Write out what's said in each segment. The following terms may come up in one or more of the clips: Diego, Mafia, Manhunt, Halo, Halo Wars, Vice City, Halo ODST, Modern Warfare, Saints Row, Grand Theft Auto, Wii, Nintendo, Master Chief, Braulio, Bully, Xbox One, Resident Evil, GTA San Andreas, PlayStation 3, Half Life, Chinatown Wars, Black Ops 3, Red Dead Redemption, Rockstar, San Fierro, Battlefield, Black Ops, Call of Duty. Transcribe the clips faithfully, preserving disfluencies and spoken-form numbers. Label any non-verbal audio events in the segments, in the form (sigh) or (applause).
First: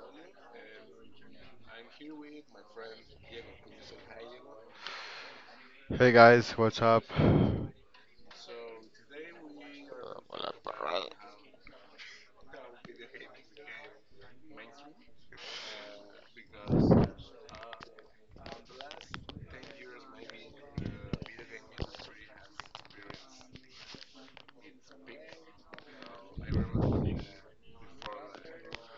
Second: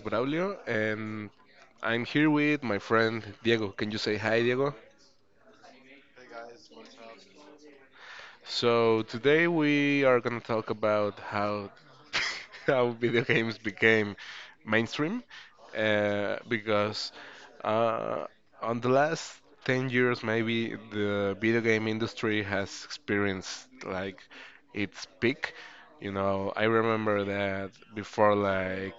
Braulio and I'm here with my friend Diego. Can you say hi, Diego? Hey guys, what's up? So today we are gonna Uh, talk about how (laughs) how video games became mainstream uh, because uh, on the last ten years maybe the video game industry has experienced like its peak. You know, I remember that before like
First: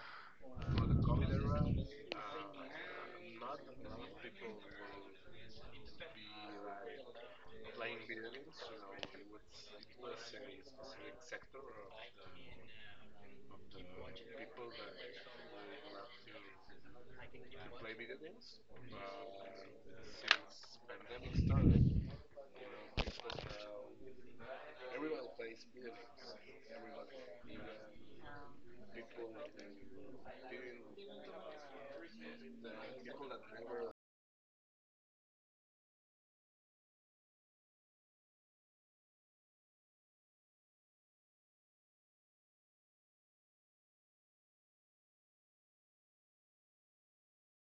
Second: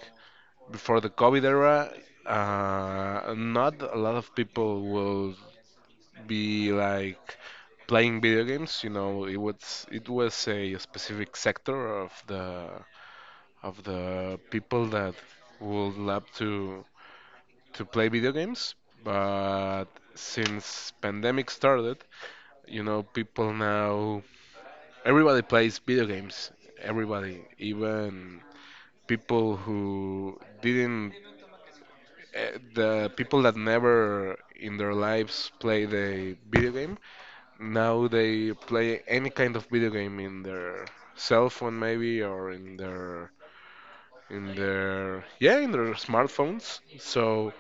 before the COVID era, uh, not a lot of people will be like playing video games. You know, it was it was a specific sector of the of the people that would love to to play video games. But since pandemic started, you know, people now everybody plays video games. Everybody, even people who didn't eh, the people that never in their lives play the video game now they play any kind of video game in their cell phone maybe or in their in their yeah in their smartphones so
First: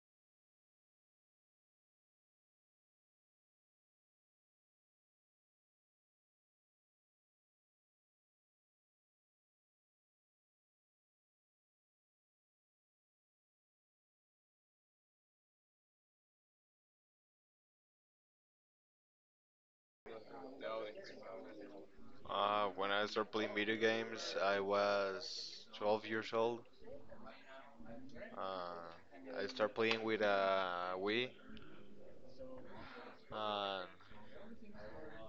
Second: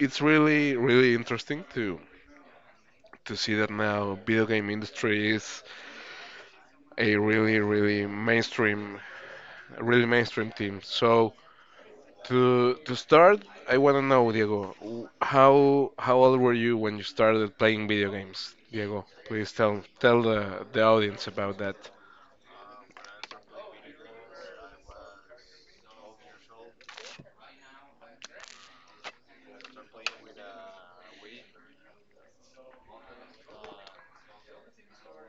it's really really interesting to to see that now video game industry is a really really mainstream really mainstream team so To to start, I want to know, Diego, w- how how old were you when you started playing video games? Diego, please tell tell the the audience about that. when I started playing video games, I was twelve years old. Uh, I started playing with a Wii. And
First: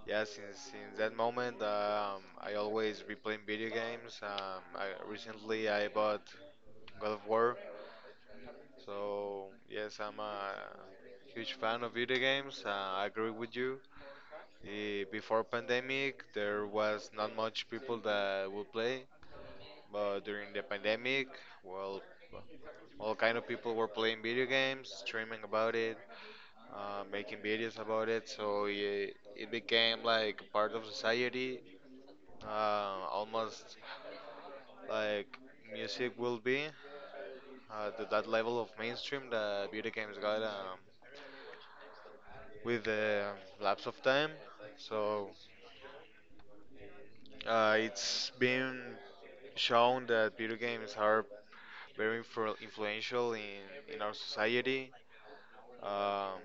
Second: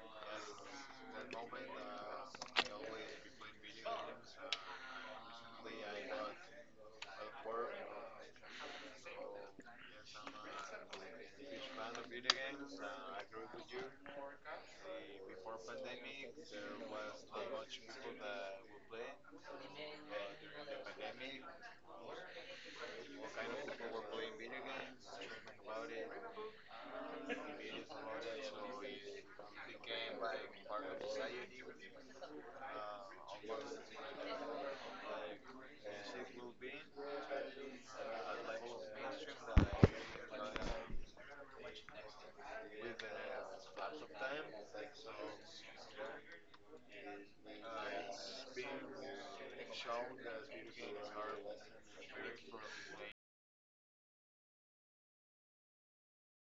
yeah, since since that moment, um, I always be playing video games. Um, I, recently, I bought God of War. So yes, I'm a huge fan of video games. Uh, I agree with you. Eh, before pandemic, there was not much people that would play, but during the pandemic, well, all kind of people were playing video games, streaming about it, uh, making videos about it. So it, it became like part of society, uh, almost like music will be uh, to that level of mainstream that video games got um, with the lapse of time. So Uh, it's been shown that video games are very influ- influential in, in our society, um,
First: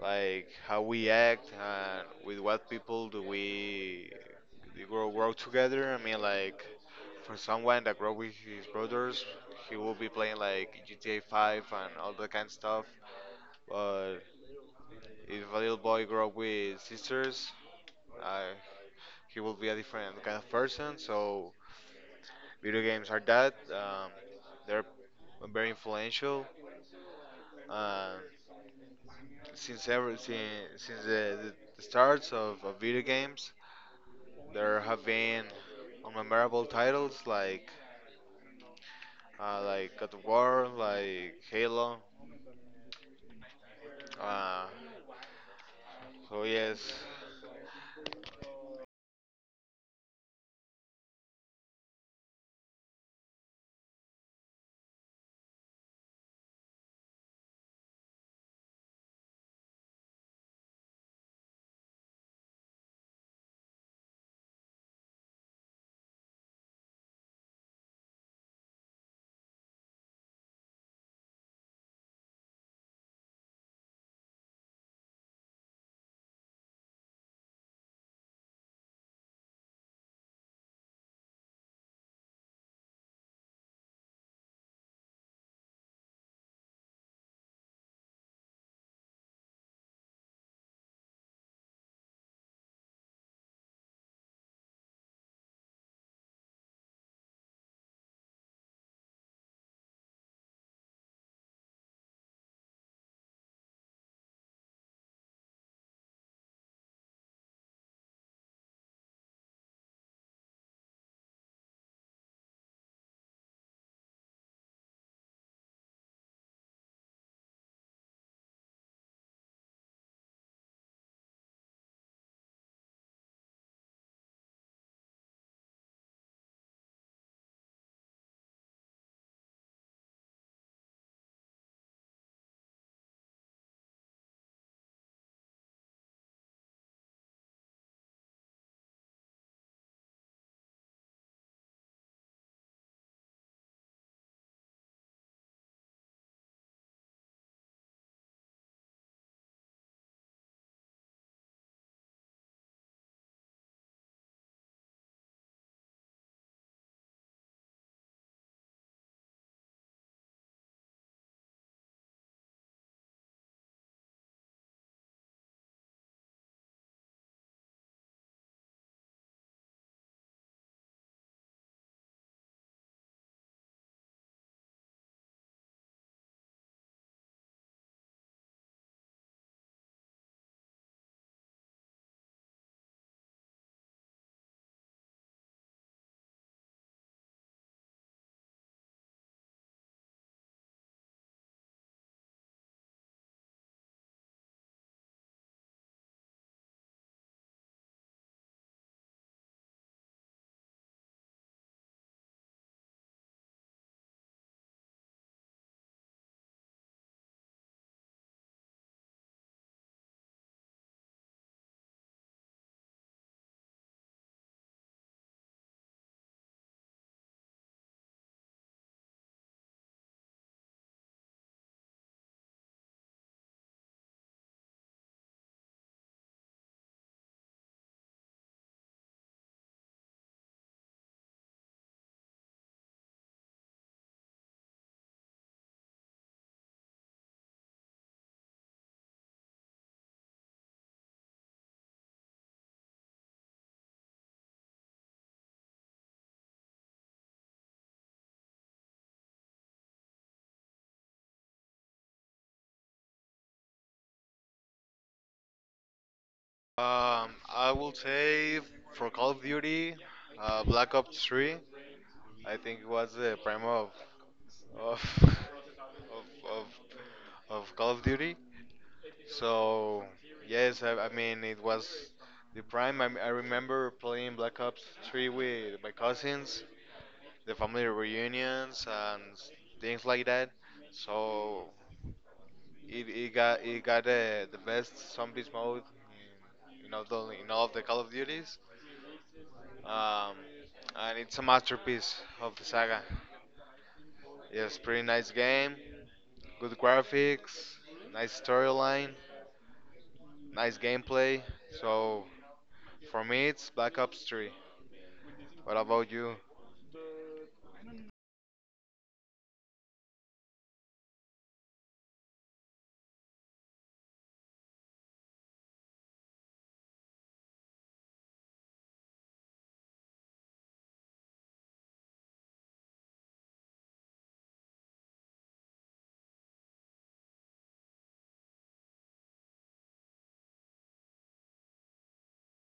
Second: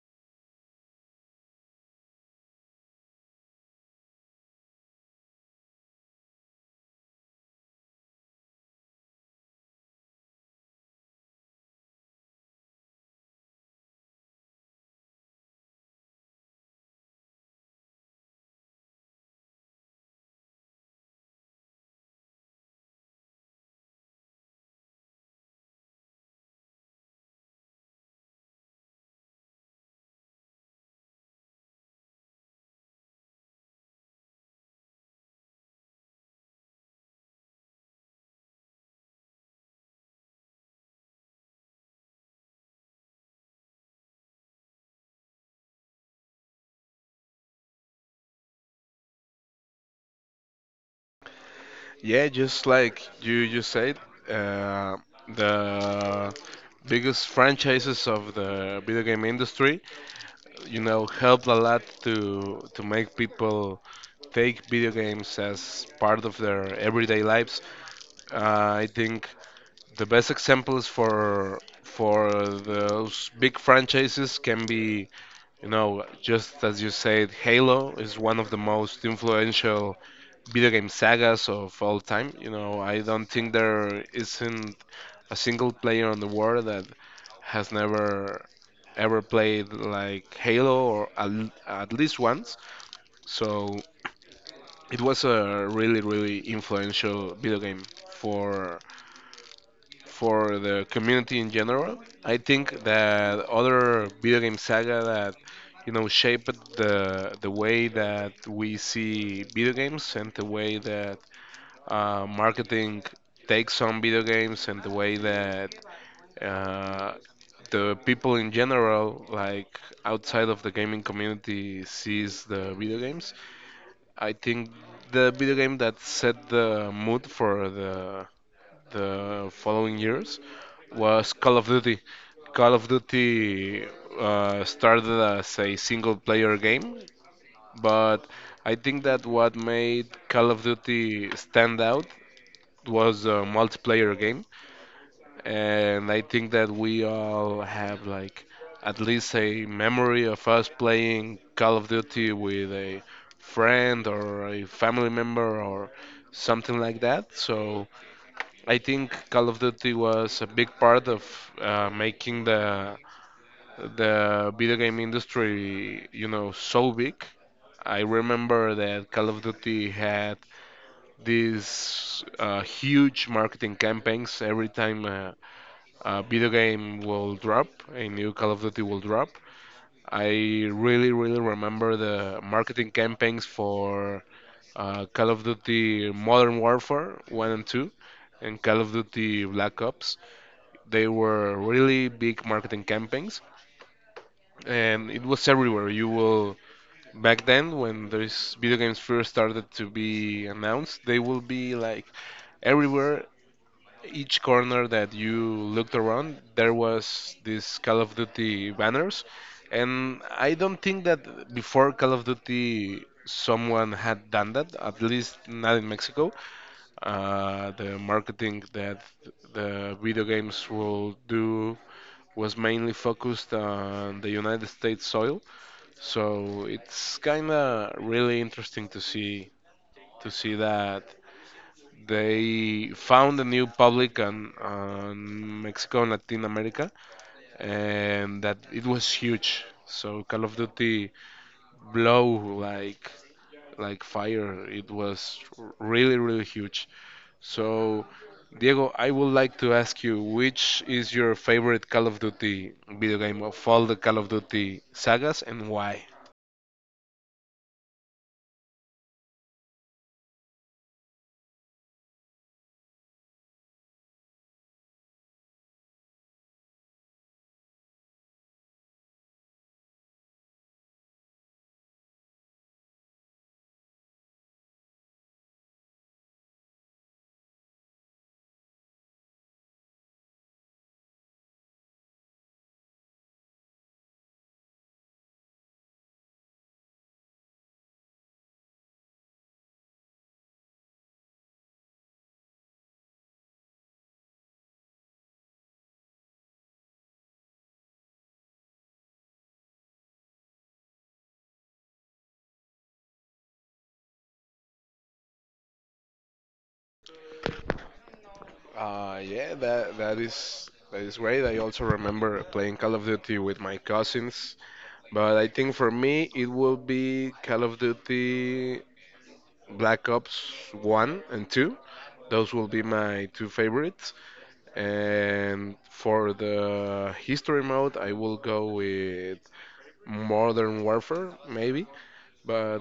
like how we act and with what people do we do grow, grow together. I mean, like for someone that grow with his brothers, he will be playing like G T A five and all that kind of stuff. But if a little boy grow up with sisters, uh, he will be a different kind of person. So video games are that. Um, they're very influential. Uh, since ever since, since the, the starts of, of video games, there have been memorable titles like uh, like God of War, like Halo. Uh, so yes, Yeah, just like you just said, uh, the biggest franchises of the video game industry, you know, helped a lot to to make people take video games as part of their everyday lives. Uh, I think the best examples for for those big franchises can be, you know, just as you said, Halo is one of the most influential video game sagas of all time. You know, I don't think there isn't a single player on the world that has never ever played like Halo or at, at least once. So it was a really, really influential video game for for the community in general. I think that other video game saga that you know shaped the the way that we see video games and the way that uh, marketing takes on video games and the way that uh, the people in general, like outside of the gaming community, sees the video games. I think the video game that set the mood for the the following years was Call of Duty. Call of Duty uh, started as a single player game, but I think that what made Call of Duty stand out was a multiplayer game. And I think that we all have like at least a memory of us playing Call of Duty with a friend or a family member or something like that. So I think Call of Duty was a big part of uh, making the the video game industry, you know, so big. I remember that Call of Duty had these uh, huge marketing campaigns every time uh, a video game will drop, a new Call of Duty will drop. I really, really remember the marketing campaigns for uh, Call of Duty Modern Warfare one and two and Call of Duty Black Ops. They were really big marketing campaigns, and it was everywhere. You will back then when these video games first started to be announced, they will be like everywhere. Each corner that you looked around, there was this Call of Duty banners, and I don't think that before Call of Duty someone had done that, at least not in Mexico. Uh, the marketing that the video games will do was mainly focused on the United States soil. So it's kind of really interesting to see to see that they found a new public on, on Mexico and Latin America, and that it was huge. So Call of Duty blow like like fire. It was really, really huge. So, Diego, I would like to ask you, which is your favorite Call of Duty video game of all the Call of Duty sagas and why? um, I will say for Call of Duty, uh, Black Ops three. I think it was the prime of of (laughs) of, of of Call of Duty. So yes, I, I mean it was the prime. I, I remember playing Black Ops three with my cousins, the family reunions and s- things like that. So it, it got it got uh, the best zombies mode in, in all the in all of the Call of Duties, um, and it's a masterpiece of the saga. Yes, pretty nice game, good graphics, nice storyline, nice gameplay. So for me, it's Black Ops three. What about you? Uh, yeah, that that is that is great. I also remember playing Call of Duty with my cousins, but I think for me it will be Call of Duty Black Ops one and two. Those will be my two favorites. And for the history mode, I will go with Modern Warfare, maybe. But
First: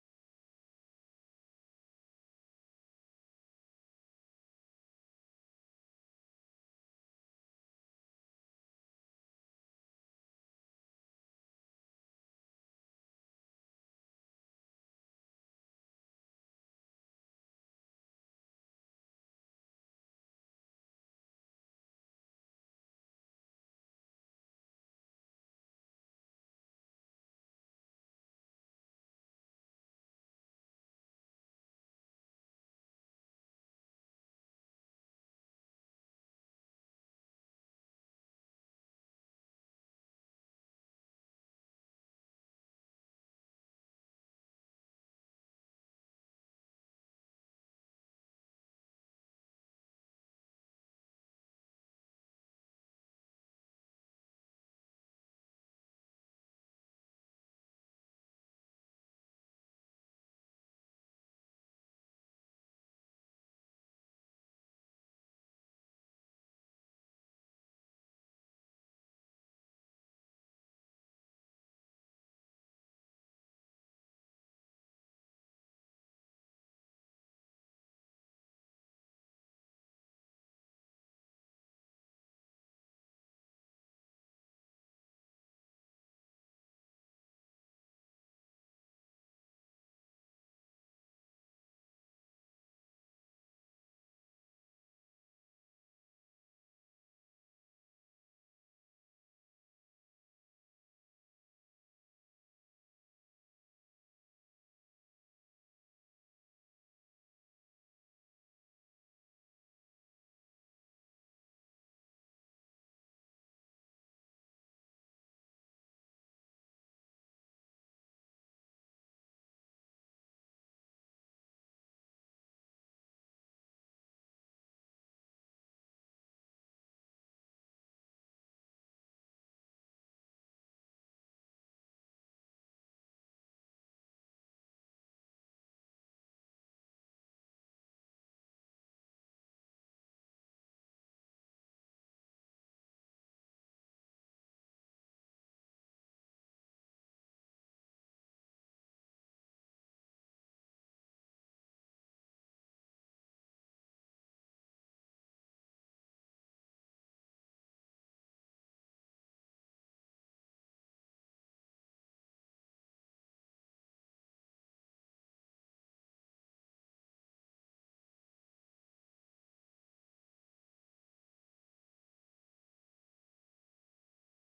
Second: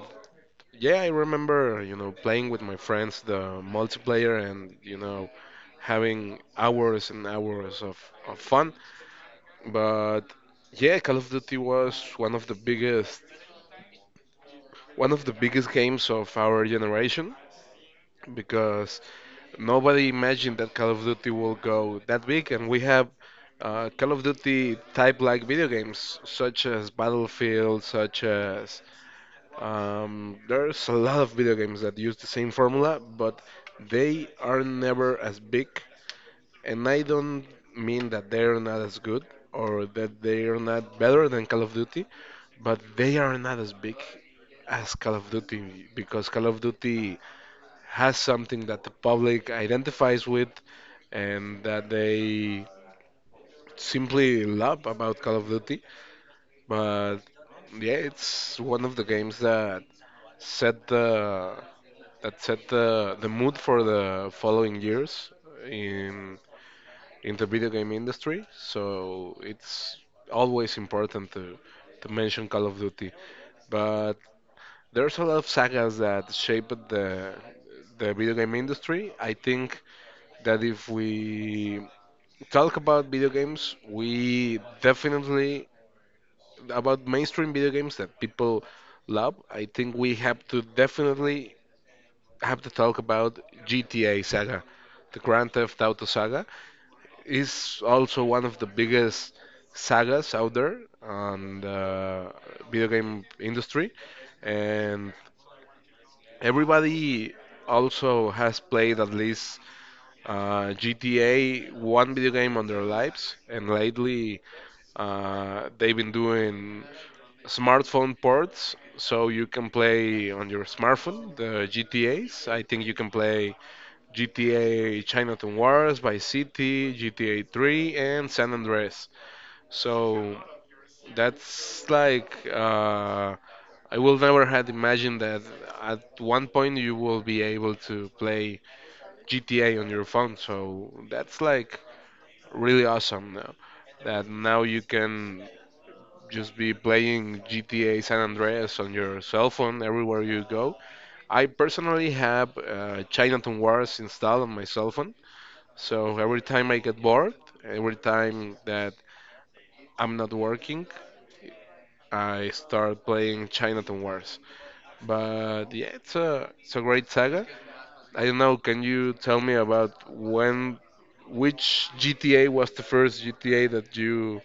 yeah, I remember, you know, playing with my friends the multiplayer and, you know, having hours and hours of, of fun. But yeah, Call of Duty was one of the biggest one of the biggest games of our generation, because nobody imagined that Call of Duty will go that big, and we have uh, Call of Duty type like video games such as Battlefield, such as um, there's a lot of video games that use the same formula, but they are never as big, and I don't mean that they're not as good or that they're not better than Call of Duty, but they are not as big as Call of Duty because Call of Duty has something that the public identifies with and that they simply love about Call of Duty. But yeah, it's one of the games that set the that set the, the mood for the following years in in the video game industry. So it's always important to to mention Call of Duty. But there's a lot of sagas that shaped the the video game industry. I think that if we talk about video games, we definitely about mainstream video games that people love. I think we have to definitely have to talk about G T A saga, the Grand Theft Auto saga is also one of the biggest sagas out there on the video game industry, and everybody also has played at least uh, G T A, one video game on their lives, and lately uh, they've been doing smartphone ports, so you can play on your smartphone the G T A's. I think you can play G T A Chinatown Wars, Vice City, G T A three, and San Andreas. So that's like uh, I will never had imagined that at one point you will be able to play G T A on your phone. So that's like really awesome now, that now you can just be playing G T A San Andreas on your cell phone everywhere you go. I personally have uh, Chinatown Wars installed on my cell phone, so every time I get bored, every time that I'm not working, I start playing Chinatown Wars. But yeah, it's a it's a great saga. I don't know. Can you tell me about when, which G T A was the first G T A that you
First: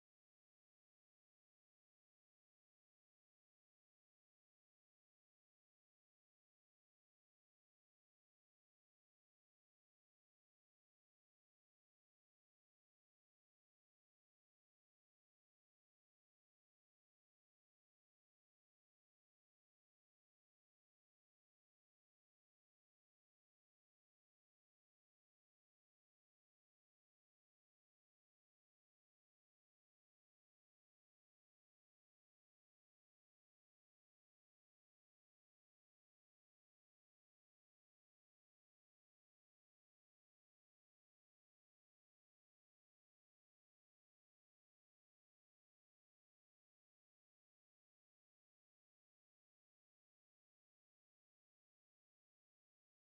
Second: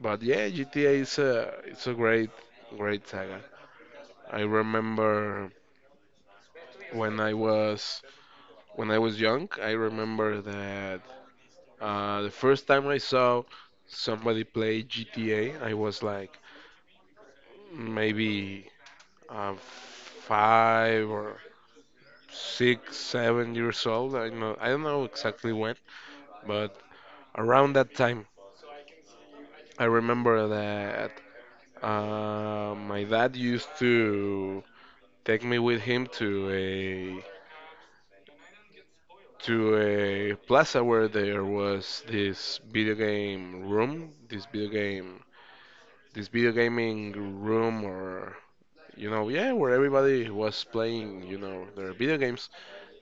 But yeah, G T A is a it's a great great saga. I remember when I was when I was young, I remember that uh, the first time I saw somebody play G T A, I was like maybe uh, five or six, seven years old. I know I don't know exactly when, but around that time, I remember that uh, my dad used to take me with him to a to a plaza where there was this video game room, this video game, this video gaming room, or you know, yeah, where everybody was playing, you know, their video games.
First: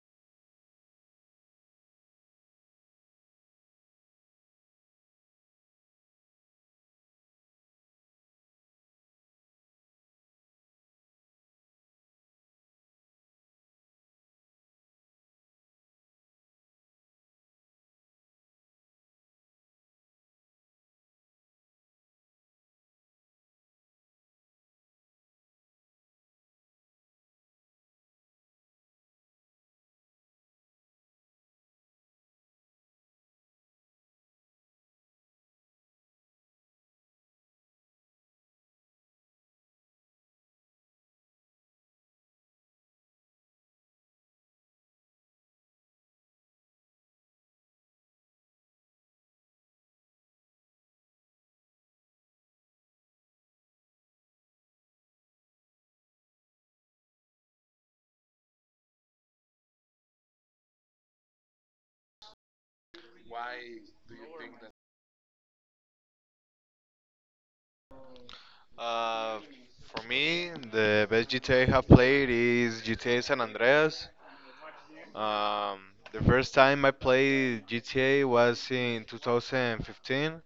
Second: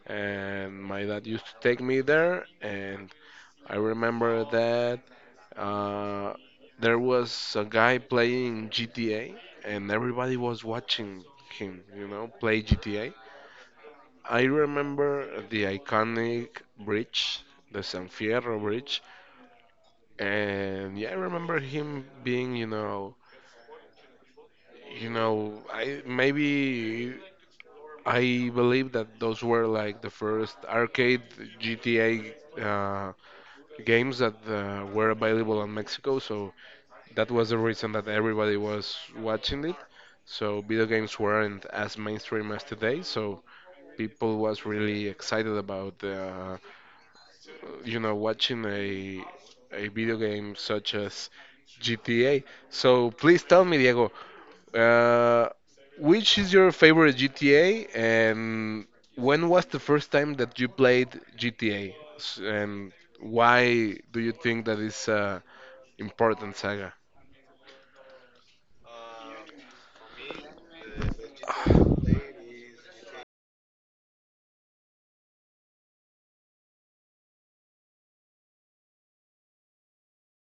And my dad used to take me there, and I remember that uh, there was a guy playing G T A, and everybody was watching him, you know, play G T A. I remember the iconic bridge, the San Fierro bridge, and yeah, I remember him being, you know, you know, I maybe I believe that those were like the first arcade G T A uh, games that uh, were available in Mexico, so that was the reason that everybody was watching it. So video games weren't as mainstream as today, so people was really excited about the uh, you know, watching a a video game such as G T A. So please tell me, Diego, uh, which is your favorite G T A, and when was the first time that you played G T A, and why do you think that is a important saga? Uh, for me, the best G T A I have played is G T A San Andreas. Um, the first time I played G T A was in two thousand fifteen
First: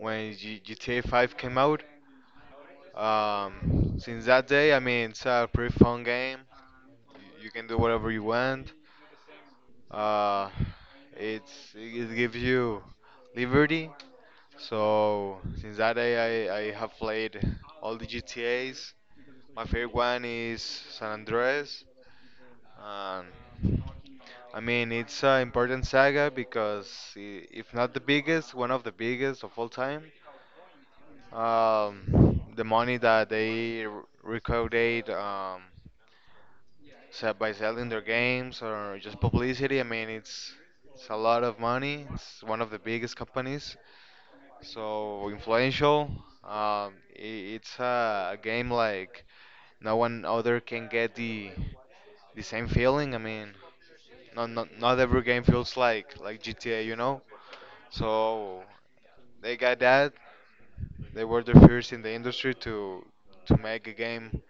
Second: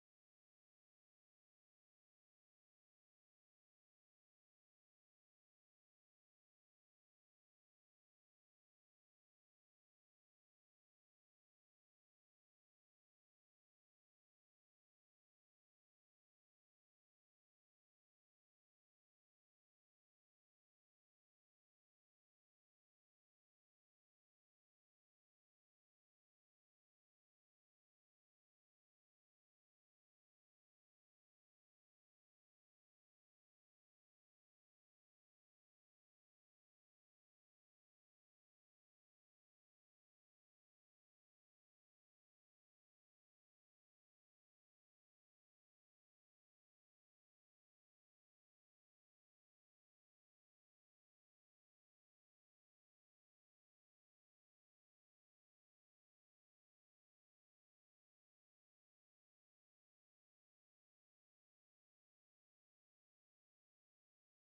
when G- GTA five came out. Um, since that day, I mean, it's a pretty fun game. You, you can do whatever you want. Uh, it's it gives you liberty. So since that day, I, I have played all the G T A's. My favorite one is San Andreas. Um, I mean, it's an important saga because i- if not the biggest, one of the biggest of all time. Um, the money that they r- recorded um, se- by selling their games or just publicity, I mean, it's it's a lot of money. It's one of the biggest companies. So influential. Um, I it's a, a game like no one other can get the the same feeling. I mean, not not not every game feels like like G T A, you know. So they got that. They were the first in the industry to to make a game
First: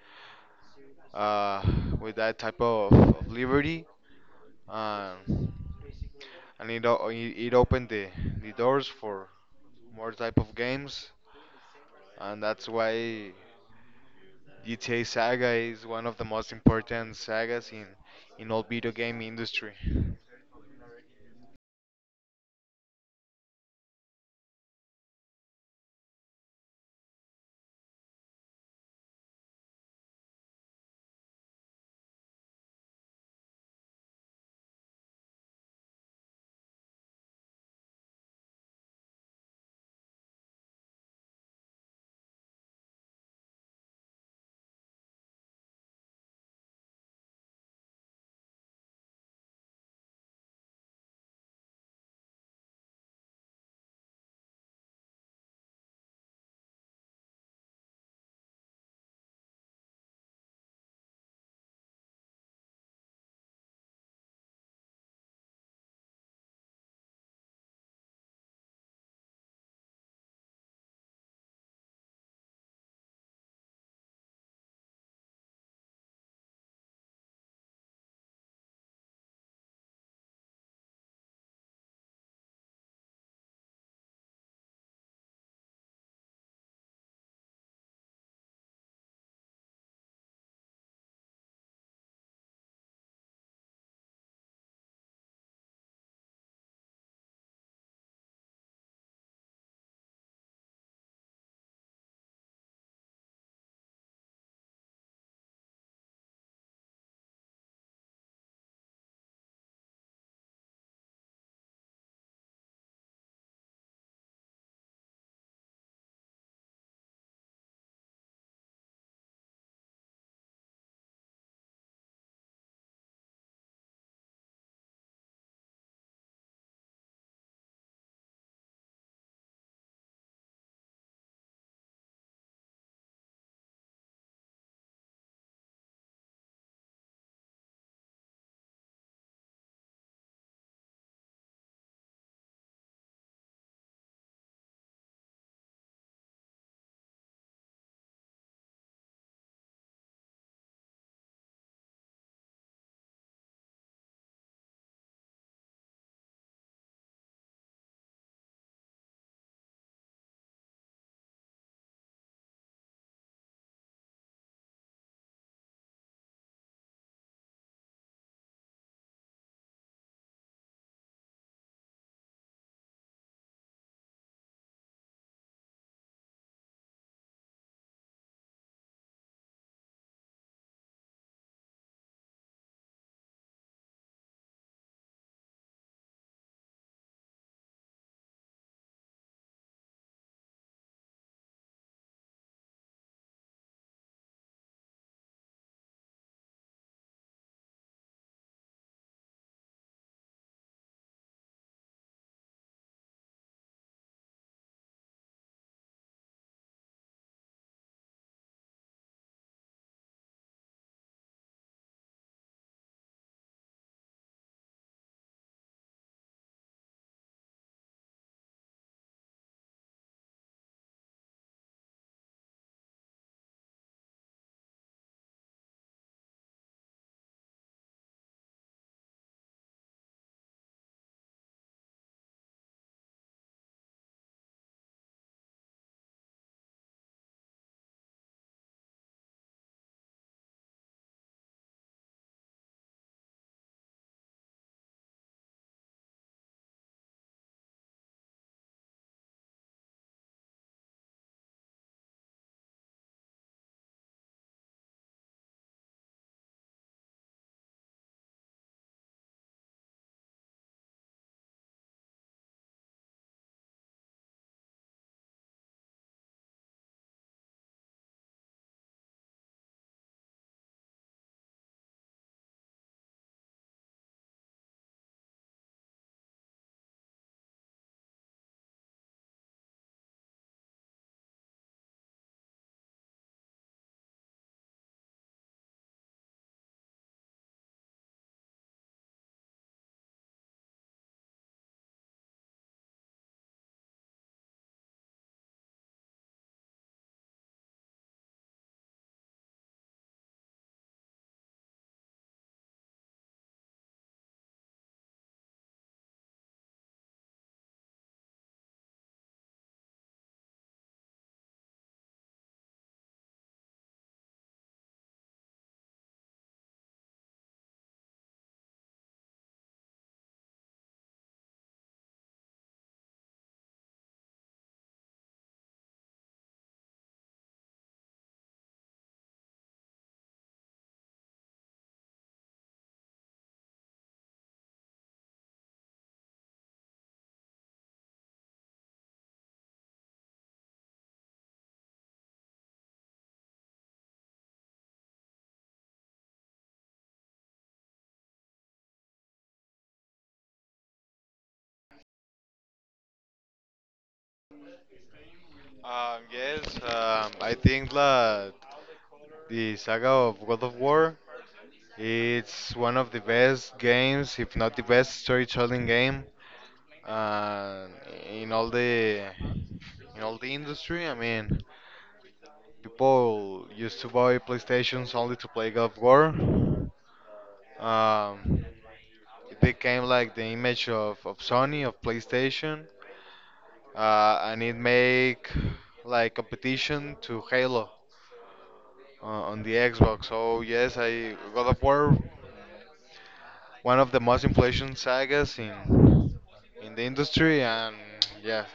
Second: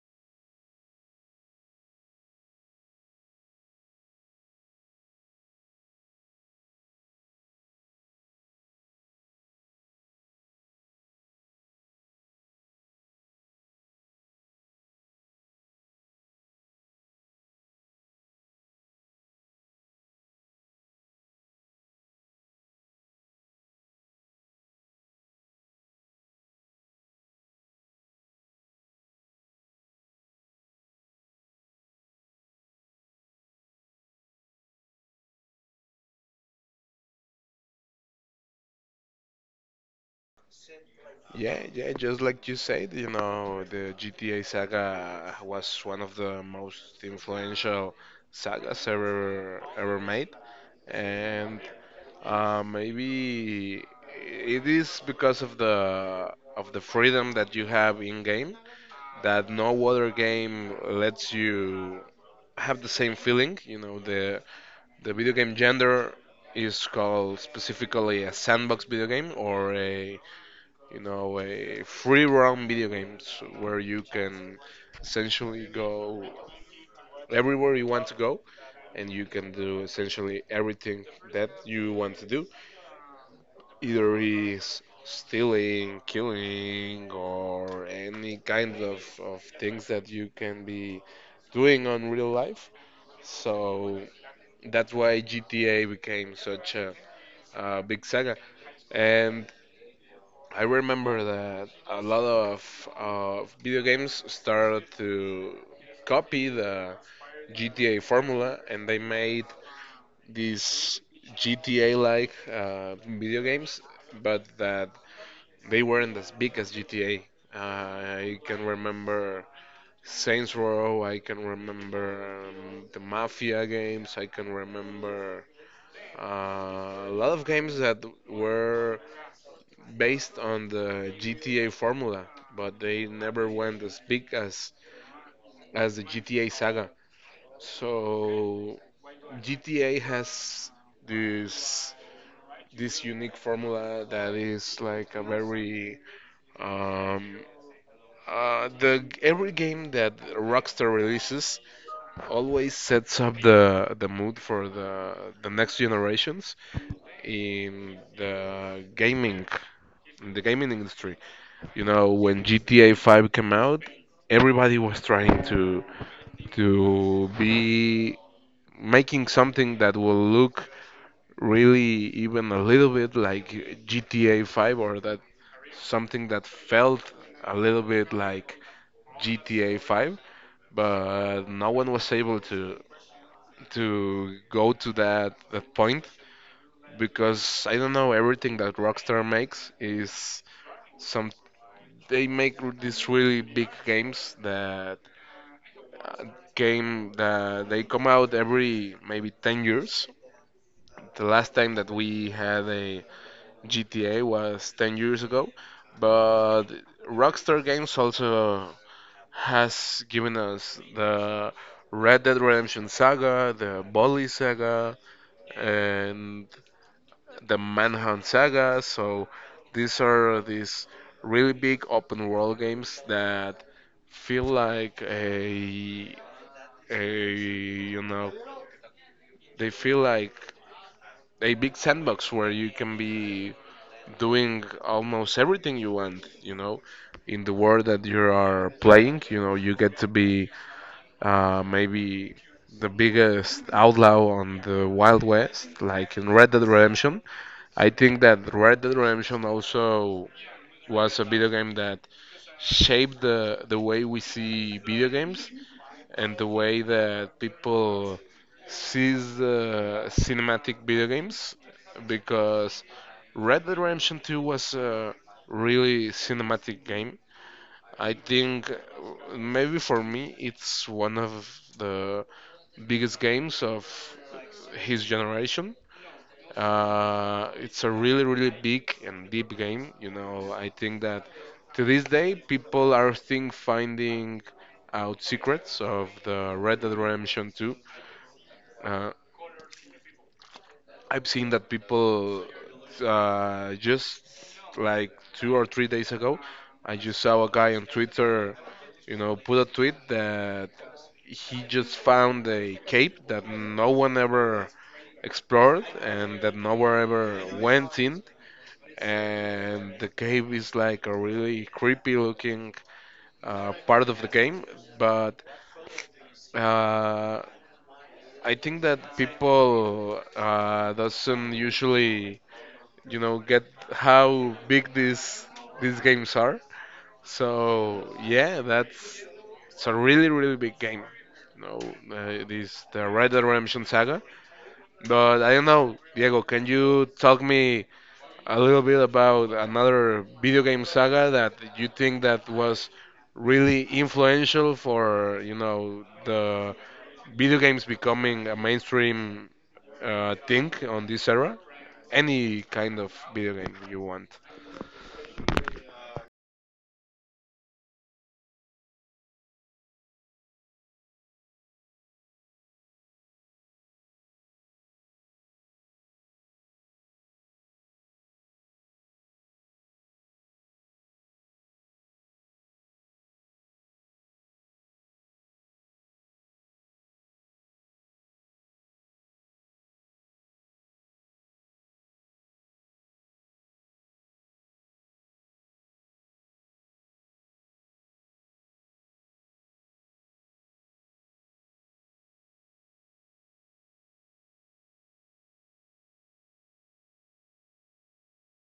uh, with that type of, of liberty, um, and it o- it it opened the the doors for more type of games, and that's why. G T A Saga is one of the most important sagas in in all video game industry. Yeah, yeah, just like you said, you know, the G T A saga was one of the most influential sagas ever ever made. And Uh, maybe it is because of the of the freedom that you have in game that no other game lets you have the same feeling. You know, the the video game gender is called specifically a sandbox video game or a you know a free roam video games where you can essentially go everywhere you want to go and you can do essentially everything that you want to do either he's stealing, killing, or any kind of, of things that you can be doing on real life. So that's why G T A became such a, a big saga. And I remember that a lot of uh, video games started to copy the G T A formula and they made these G T A like uh, video games, but that they weren't as big as G T A. Uh, I can remember Saints Row. I can remember um, the Mafia games. I can remember uh, a lot of games that were based on the G T A formula, but they never went as big as as the G T A saga. So G T A has this this unique formula that is like a very um, Uh, the every game that Rockstar releases always sets up the the mood for the the next generations in the gaming in the gaming industry. You know, when G T A five came out, everybody was trying to to be making something that will look really even a little bit like G T A five, or that something that felt a little bit like G T A five, but no one was able to to go to that that point because, I don't know, everything that Rockstar makes is some they make these really big games that uh, game that they come out every maybe ten years. The last time that we had a G T A was ten years ago, but Rockstar games also has given us the Red Dead Redemption saga, the Bully saga, and the Manhunt saga. So these are these really big open world games that feel like a a you know, they feel like a big sandbox where you can be doing almost everything you want, you know, in the world that you are playing. You know, you get to be uh, maybe the biggest outlaw on the Wild West, like in Red Dead Redemption. I think that Red Dead Redemption also was a video game that shaped the, the way we see video games and the way that people sees the cinematic video games, because Red Dead Redemption two was a really cinematic game. I think uh, maybe for me it's one of the biggest games of his generation. Uh, it's a really, really big and deep game. You know, I think that to this day people are think finding out secrets of the Red Dead Redemption two. Uh, I've seen that people, uh, just like two or three days ago, I just saw a guy on Twitter, you know, put a tweet that he just found a cape that no one ever explored and that no one ever went in. And the cave is like a really creepy looking uh, part of the game, but uh, I think that people uh, doesn't usually, you know, get how big these these games are. So yeah, that's it's a really really big game. No, uh, this the Red Dead Redemption Saga. But I don't know, Diego, can you talk me a little bit about another video game saga that you think that was really influential for, you know, the video games becoming a mainstream uh, thing on this era? Any kind of video game you want. Um, yes, um, I think that the saga of God of War, it's one of the best games, if not the best storytelling game, uh, in all the in all the industry. I mean, people used to buy PlayStations only to play God of War. Um, it became like the image of, of Sony of PlayStation, Uh, and it make like competition to Halo uh, on the Xbox. So yes, I God of War, one of the most inflation sagas in in the industry, and yeah.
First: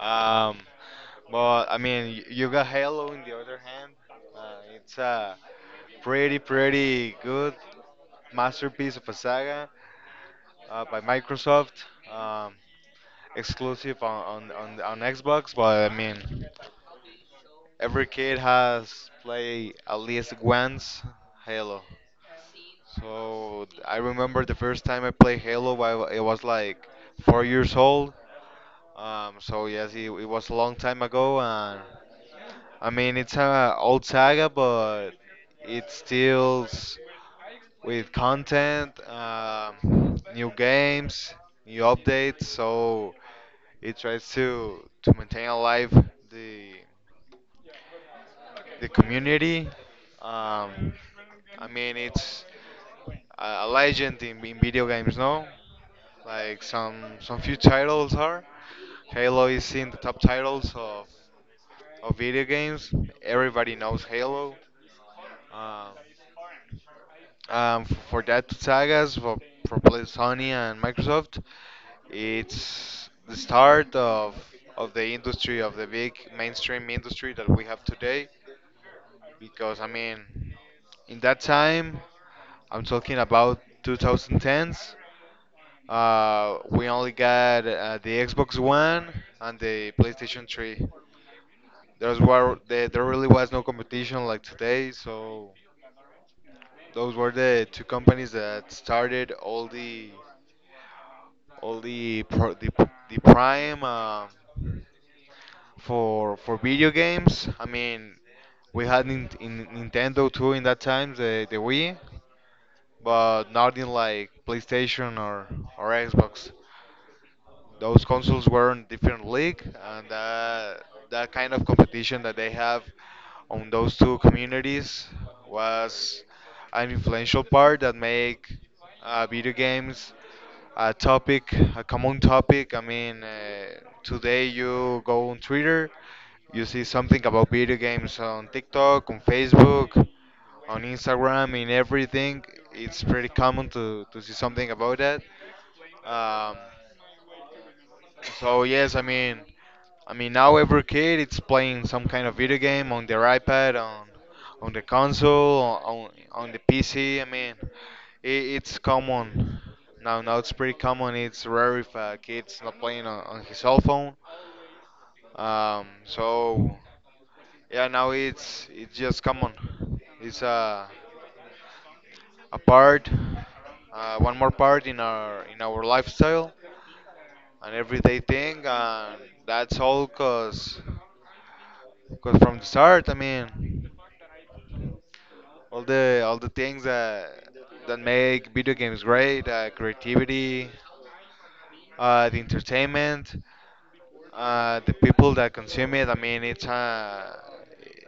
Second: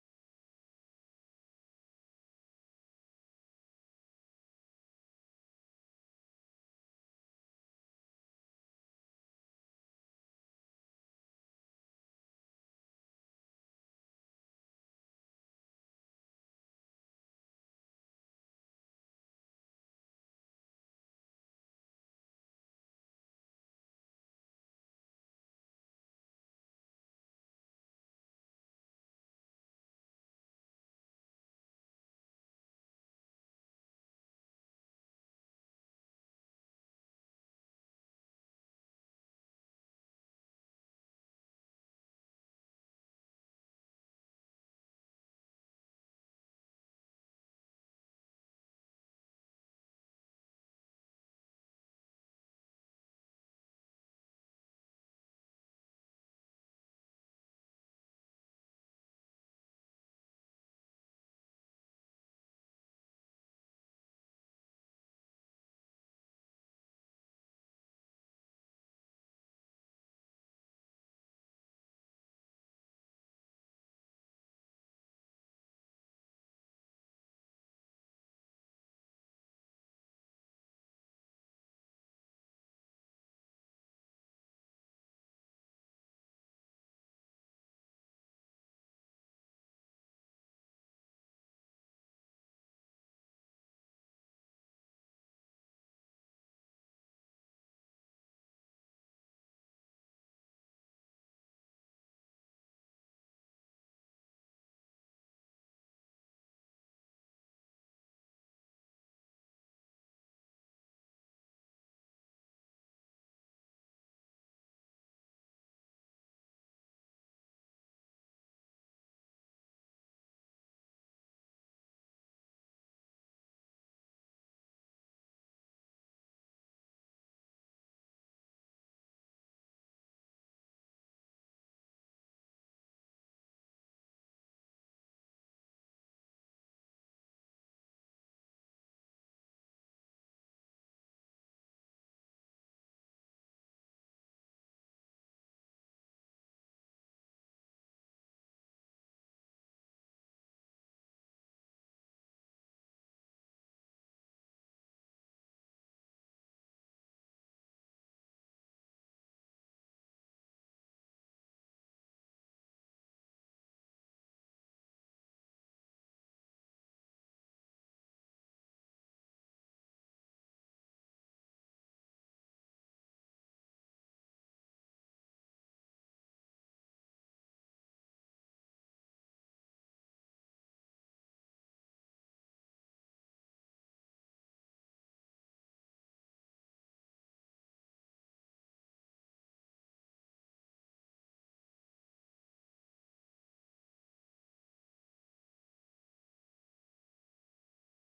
Um, but I mean, y- you got Halo in the other hand. Uh, it's a pretty pretty good masterpiece of a saga uh, by Microsoft, um, exclusive on on, on on Xbox. But I mean, every kid has played at least once Halo. So I remember the first time I played Halo, I wa- I was like four years old. Um, so yes, it, it was a long time ago, and I mean it's a old saga, but it still with content, um, new games, new updates. So it tries to to maintain alive the the community. Um, I mean, it's a a legend in, in video games, no? Like some some few titles are. Halo is in the top titles of of video games. Everybody knows Halo. Um, um, f- for that sagas for, for play- Sony and Microsoft, it's the start of of the industry of the big mainstream industry that we have today because I mean, in that time, I'm talking about twenty tens. Uh, we only got uh, the Xbox One and the PlayStation three. Those were there, there really was no competition like today, so those were the two companies that started all the all the pro, the, the prime uh, for for video games. I mean, we had Nin- in Nintendo too in that time, the the Wii, but not in like PlayStation or or Xbox. Those consoles were in different league, and that that kind of competition that they have on those two communities was an influential part that make uh, video games a topic, a common topic. I mean, uh, today you go on Twitter, you see something about video games on TikTok, on Facebook, on Instagram, in everything. It's pretty common to, to see something about that. Um, so yes, I mean, I mean now every kid it's playing some kind of video game on their iPad, on on the console, on on the P C. I mean, it, it's common now. Now it's pretty common. It's rare if a kid's not playing on, on his cell phone. Um, so yeah, now it's it's just common. It's a a part, uh, one more part in our in our lifestyle, an everyday thing, and that's all. Cause Because from the start, I mean, all the all the things that that make video games great, uh, creativity, uh, the entertainment, uh, the people that consume it. I mean, it's a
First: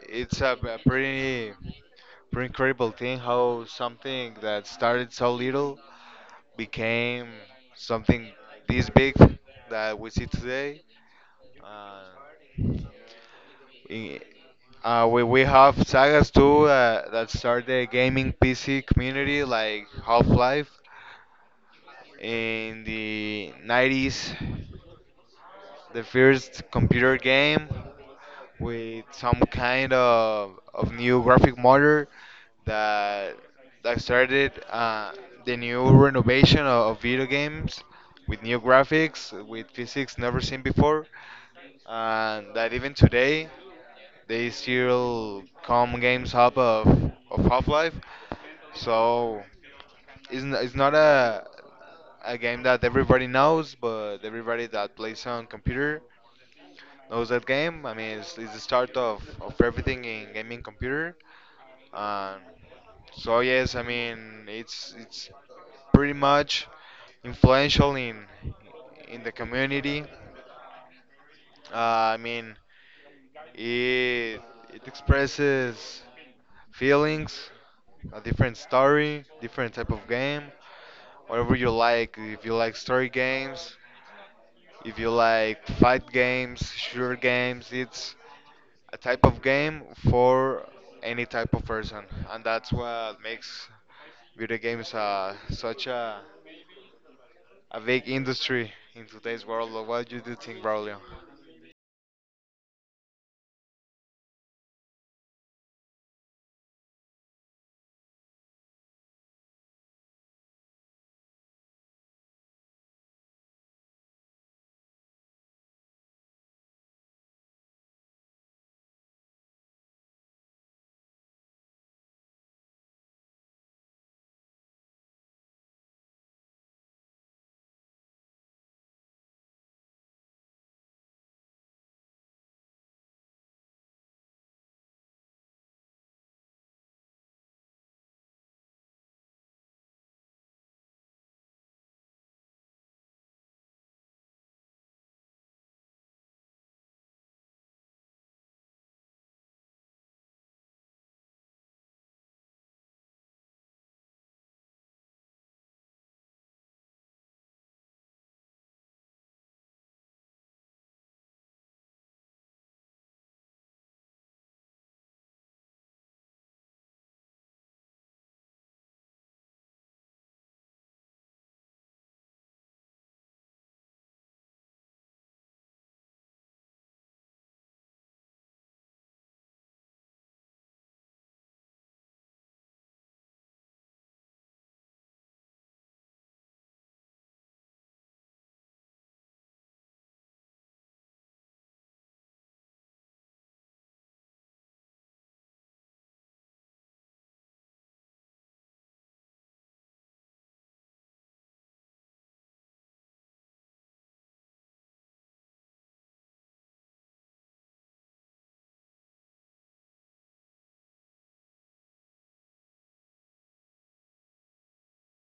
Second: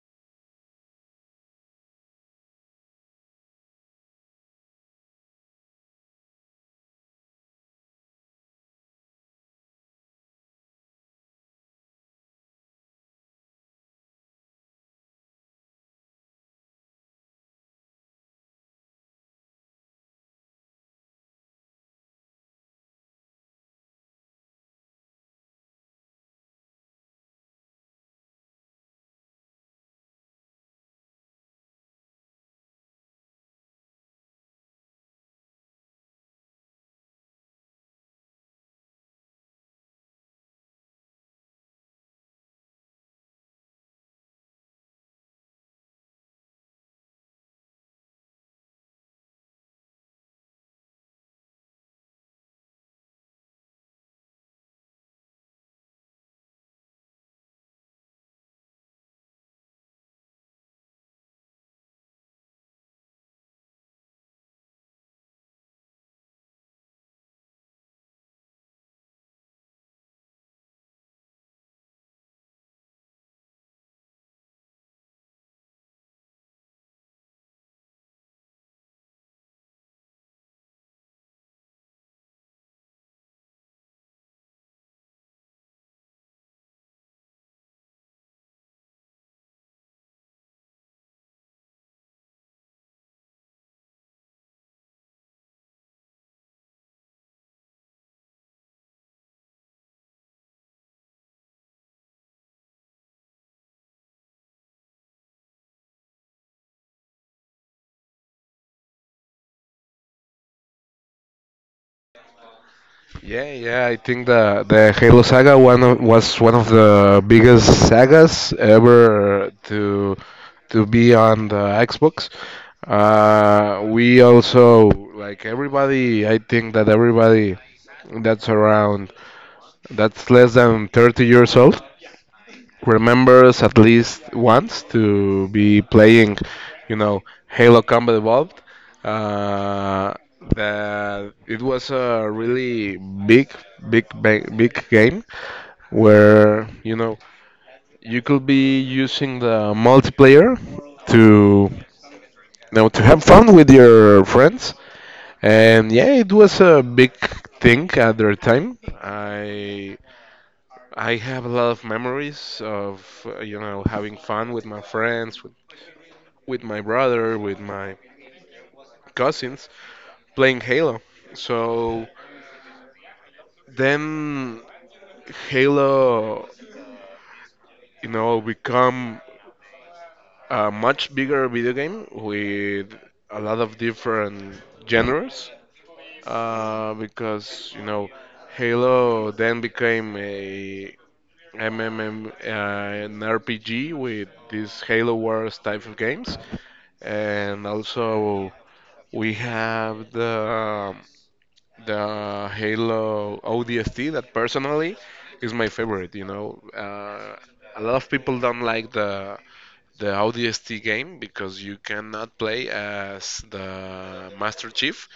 it's a b- pretty pretty incredible thing how something that started so little became something this big that we see today. Uh, In, uh, we, we have sagas too uh, that start the gaming P C community, like Half Life in the nineties, the first computer game with some kind of, of new graphic motor that that started uh, the new renovation of, of video games, with new graphics, with physics never seen before, and that even today they still come games up of, of half-life. So it's, n- it's not a a game that everybody knows, but everybody that plays on computer knows that game. I mean, it's, it's the start of, of everything in gaming computer. Um, so yes, I mean it's it's pretty much influential in in the community. Uh, I mean, it it expresses feelings, a different story, different type of game, whatever you like. If you like story games, if you like fight games, shooter games, it's a type of game for any type of person, and that's what makes video games uh, such a, a big industry in today's world. What do you do think, Braulio? Yeah, yeah, I think the the Halo saga one of, was one of the biggest sagas ever to to be on the Xbox. Uh, we also like everybody. I think that everybody that's around that's less than thirty years old remembers at least once to be playing, you know, Halo Combat Evolved. Uh, that it was a really big, big, big, big game where, you know, you could be using the multiplayer to you know to have fun with your friends. And yeah, it was a big thing at their time. I I have a lot of memories of, uh, you know, having fun with my friends, with, with my brother, with my cousins playing Halo. So then Halo, you know, become a much bigger video game with a lot of different genres uh, because, you know, Halo then became a M M M uh, an R P G with these Halo Wars type of games. And also we have the um, the Halo O D S T that personally is my favorite. You know, uh, a lot of people don't like the the O D S T game because you cannot play as the Master Chief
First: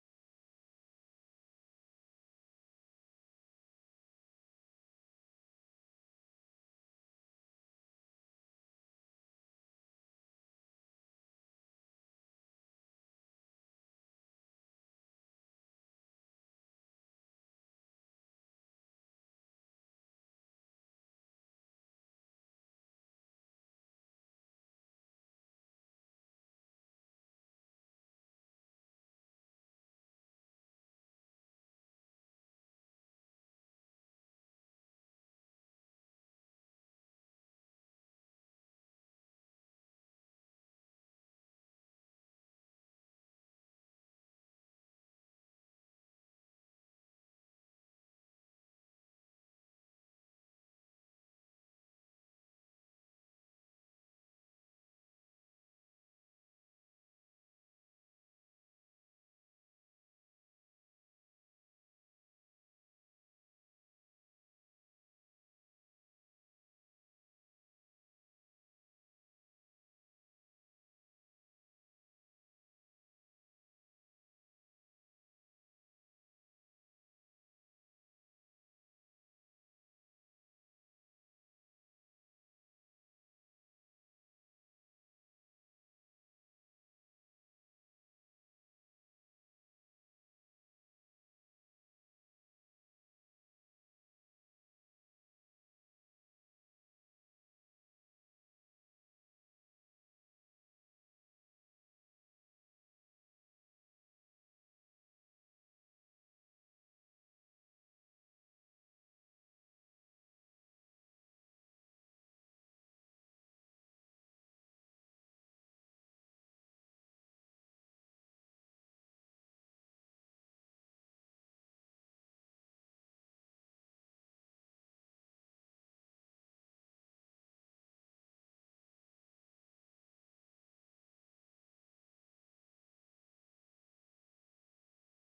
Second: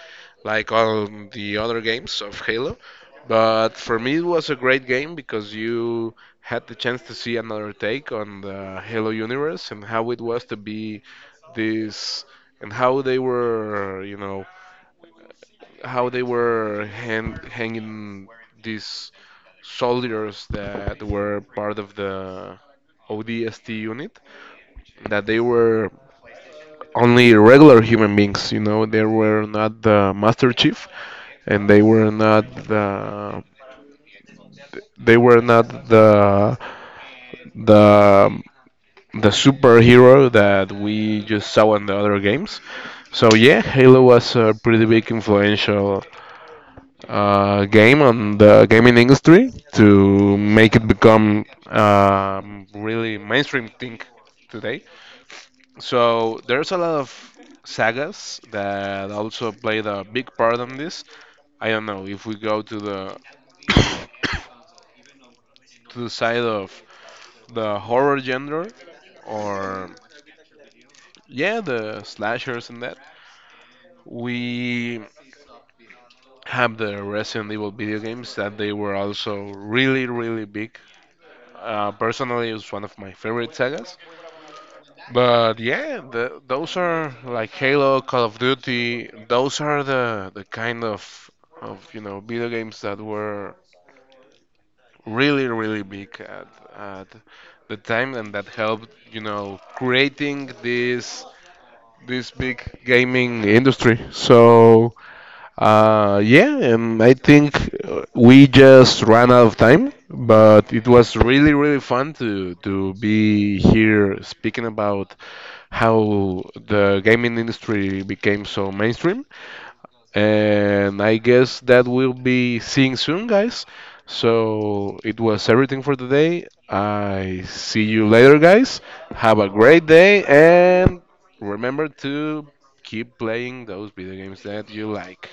like all the other games of Halo. But for me, it was a great game because you had the chance to see another take on the Halo universe and how it was to be this, and how they were, you know, how they were hand, hanging these soldiers that were part of the O D S T unit, that they were only regular human beings. You know, they were not the Master Chief, and they were not the they were not the the the superhero that we just saw in the other games. So yeah, Halo was a pretty big influential uh, game on the gaming industry to make it become um, really mainstream thing today. So there's a lot of sagas that also played a big part on this. I don't know if we go to the (coughs) to the side of the horror genre, or yeah, the slashers and that. We have the Resident Evil video games that they were also really really big. Uh, personally, it's one of my favorite sagas. But yeah, the, those are like Halo, Call of Duty. Those are the the kind of of you know, video games that were really really big at at the time and that helped, you know, creating this this big gaming industry. So uh, yeah, um, I think uh, we just ran out of time, but it was really, really fun to to be here speaking about how the gaming industry became so mainstream. And I guess that we'll be seeing soon, guys. So it was everything for today. I see you later, guys. Have a great day, and remember to keep playing those video games that you like.